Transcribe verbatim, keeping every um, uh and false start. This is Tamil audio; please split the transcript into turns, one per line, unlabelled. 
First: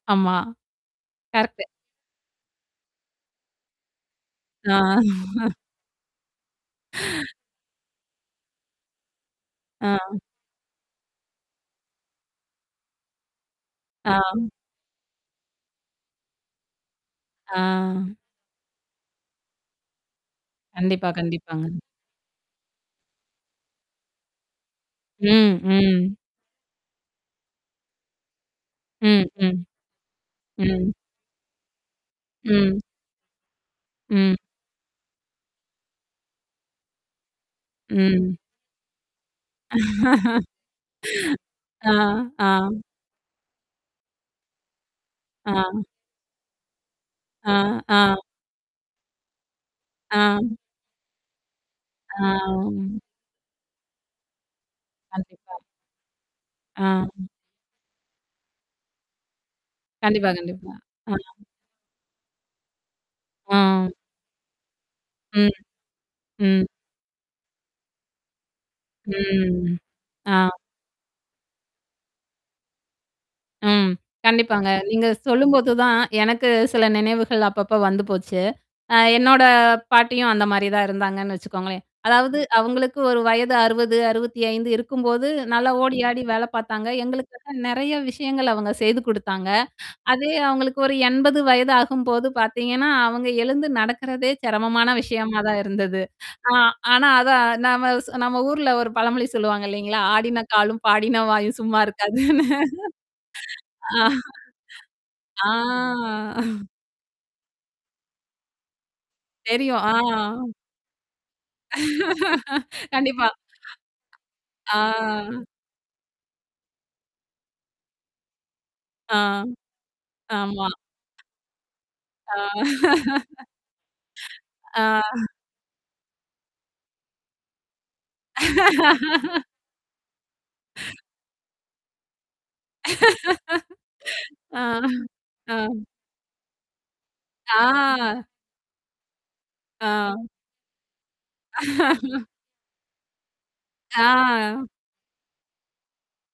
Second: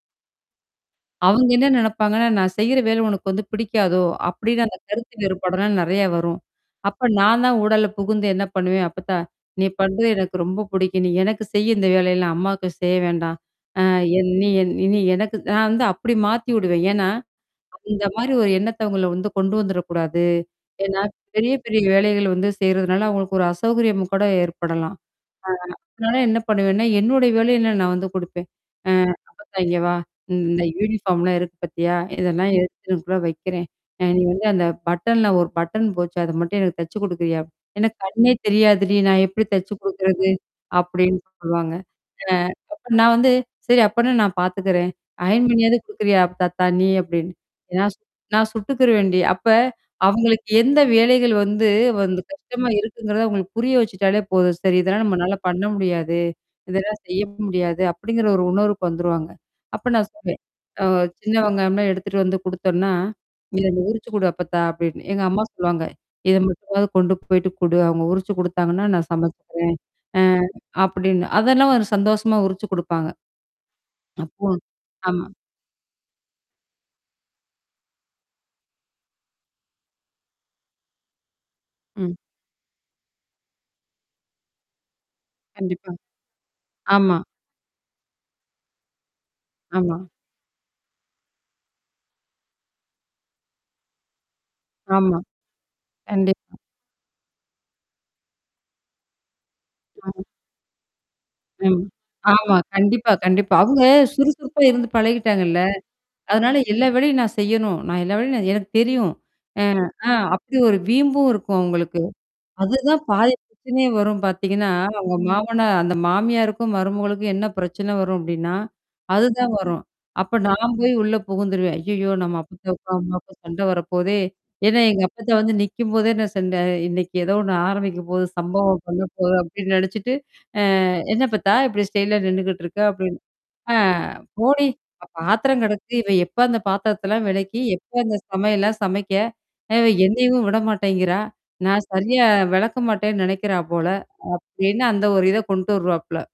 ஆமா.
அவங்க
கரெக்ட்.
என்ன நினைப்பாங்கனா, நான் செய்யுற வேலை உனக்கு வந்துப் பிடிக்காதோ அப்படின்னு,
ஆ.
அந்தக் கருத்து வேறுபாடலாம் நிறைய வரும். அப்ப நான் தான் ஊடால புகுந்து என்ன பண்ணுவேன்? அப்பத்தா, நீ
ஆ.
பண்றது எனக்கு ரொம்ப புடிக்கும். நீ எனக்குச் செய், இந்த வேலையெல்லாம் அம்மாவுக்குச் செய்ய வேண்டாம். அ என் நீ
ஆம்.
என் நீ இனி எனக்கு நான் வந்து அப்படி மாத்தி விடுவேன். ஏன்னா, இந்த
ஆ.
மாதிரி ஒரு எண்ணத்தை உங்கள வந்து கொண்டு வந்துடக் கூடாது. ஏன்னா,
கண்டிப்பா,
பெரிய பெரிய
கண்டிப்பாங்க.
வேலைகளைச் செய்யறதுனால அவங்களுக்கு ஒரு அசௌகரியம் கூட ஏற்படலாம். ஆ,
ம்,
அதுனால
ம்.
என்ன பண்ணுவேன்னா, என்னோட வேலையெல்லாம் நான் வந்து கொடுப்பேன். ஆ,
ம்.
அப்பத்தா,
ம்.
இங்க வா. இந்த
ம்.
யூனிஃபார்ம் லாம் இருக்கு பாத்தியா? இதெல்லாம்
ம்.
எடுத்துட்டு இங்கனக்குள்ள வைக்கிறேன். அ நீ
ம்.
வந்து அந்தப் பட்டன்ல ஒரு பட்டன் போச்சு. அது மட்டும் எனக்குத் தச்சு கொடுக்குறியா? எனக்குக் கண்ணே
ம்.
தெரியாதுடி. நான் எப்படி தச்சு கொடுக்கிறது? அப்படின்னு சொல்லுவாங்க.
ஆ,
அ
ஆம்.
அப்ப நான் வந்து, சரி அப்டின்னா நான் பாத்துக்குறேன். அயர்ன் பண்ணியாது
ஆம்.
குடுக்குறியா அப்பத்தாத்தா நீ? அப்படின்னு.
ஆ,
நான்
ஆ.
நான் சுட்டுக்கிருவேண்டி. அப்ப
ஆ.
அவங்களுக்கு எந்த வேலைகள் வந்து வந்து கஷ்டமா
ஆம்.
இருக்குங்குறதை உங்களுக்குப் புரிய வச்சிட்டாலே போதும். சரி. இதெல்லாம் நம்மளால
கண்டிப்பா.
பண்ண முடியாது. இதெல்லாம்
ஆம்.
செய்ய முடியாது அப்படிங்கற ஒரு உணர்வுக்கு வந்துருவாங்க. அப்ப நான்
கண்டிப்பா,
சொல்லுவேன்.
கண்டிப்பா.
அ
ஆம்.
சின்னவெங்காயம் எல்லாம் எடுத்துட்டு வந்து கொடுத்தோம்னா, இத
ஆம்.
உறிச்சு குடு அப்பத்தா அப்படின்னு எங்கம்மா
ம்.
சொல்லுவாங்க. இத
ம்.
மட்டுமாது கொண்டு போயிட்டு குடு. அவங்க உரிச்சு கொடுத்தாங்கன்னா, நான் சமைச்சுகிறேன்.
ம்.
அ
ஆ.
அப்படின்னு. அதெல்லாம் ஒரு சந்தோஷமா உறிச்சு கொடுப்பாங்க.
ம்.
அப்போ
கண்டிப்பாங்க. நீங்கச்
ஆமா.
சொல்லும்போதுதான் எனக்குச் சில நினைவுகள் அப்பப்ப வந்து போச்சு. ஆ, என்னோட பாட்டியும் அந்த மாதிரிதான் இருந்தாங்கன்னு வச்சுக்கோங்களேன்.
ம்.
அதாவது அவங்களுக்கு ஒரு வயது அறுபது, அறுபத்தியஞ்சு இருக்கும்போது நல்ல
கண்டிப்பா
ஓடியாடி வேலை பார்த்தாங்க.
ஆமா.
எங்களுக்கு [unintelligible] நிறைய விஷயங்களை அவங்க செய்து கொடுத்தாங்க.
ஆமா.
அதே அவங்களுக்கு ஒரு எண்பது வயது ஆகும்போது பார்த்தீங்கன்னா, அவங்க எழுந்து நடக்கிறதே சிரமமான
ஆமா.
விஷயமாதான் இருந்தது. ஆ,
கண்டிப்பா.
ஆனா அதை நாம சொ நம்ம ஊர்ல ஒரு பழமொழி சொல்லுவாங்க இல்லீங்களா?
ஆம்.
ஆடின காலும், பாடின வாயும்
ம்.
சும்மா இருக்காதுன்னு.
ஆமா. கண்டிப்பா. கண்டிப்பா. அவங்க
ஆ.
சுறுசுறுப்பா இருந்து
ஆ.
பழகிட்டாங்கள்ல. அதனால எல்லா வேலையும் நான் செய்யணும். நான் எல்லா வேலையும் எனக்குத் தெரியும். எ
தெரியும்.
அ
ஆ.
அப்படி ஒரு வீம்பும் இருக்கும் அவங்களுக்கு. அது தான்
கண்டிப்பா.
பாதி பிரச்சனையே வரும் பாத்தீங்கன்னா, உங்க
ஆ.
மாமனார் அந்த மாமியாருக்கும் மருமகளுக்கும் என்ன பிரச்சனை வரும் அப்படின்னா,
ஆ.
அது தான் வரும். அப்ப
ஆமா.
நான் போய் உள்ள புகுந்துருவேன். ஐயயோ! நம்ம அப்பத்தாவுக்கும் அம்மாவுக்கும் சண்டை வரப்போகுதே. ஏன்னா,
ஆ
எங்கப்பத்தா வந்து, நிக்கும்போதே என்ன சண்ட, இன்னைக்கு ஏதோ ஒண்ணு ஆரம்பிக்கப்போகுது, சம்பவம் பண்ணப்போகுது அப்படின்னு நினைச்சுட்டு, அ என்ன அப்பத்தா இப்படி ஸ்டைல்லா நின்னுகிட்டு இருக்க? அப்படின்னு ஆ, போடி!
ஆ.
பாத்திரம்
ஆ.
கிடக்கு. இவ எப்ப அந்தப் பாத்திரத்த எல்லாம் விளக்கி, எப்ப
ஆ.
அந்தச் சமையல்லாம் சமைக்க?
ஆ.
என்னையும் விட மாட்டேங்குறா. நான் சரியா விளக்க மாட்டேன்னு நினைக்கிறா போல
ஆ.
அப்படின்னு அந்த ஒரு இதை கொண்ட்டு வருவாப்புல.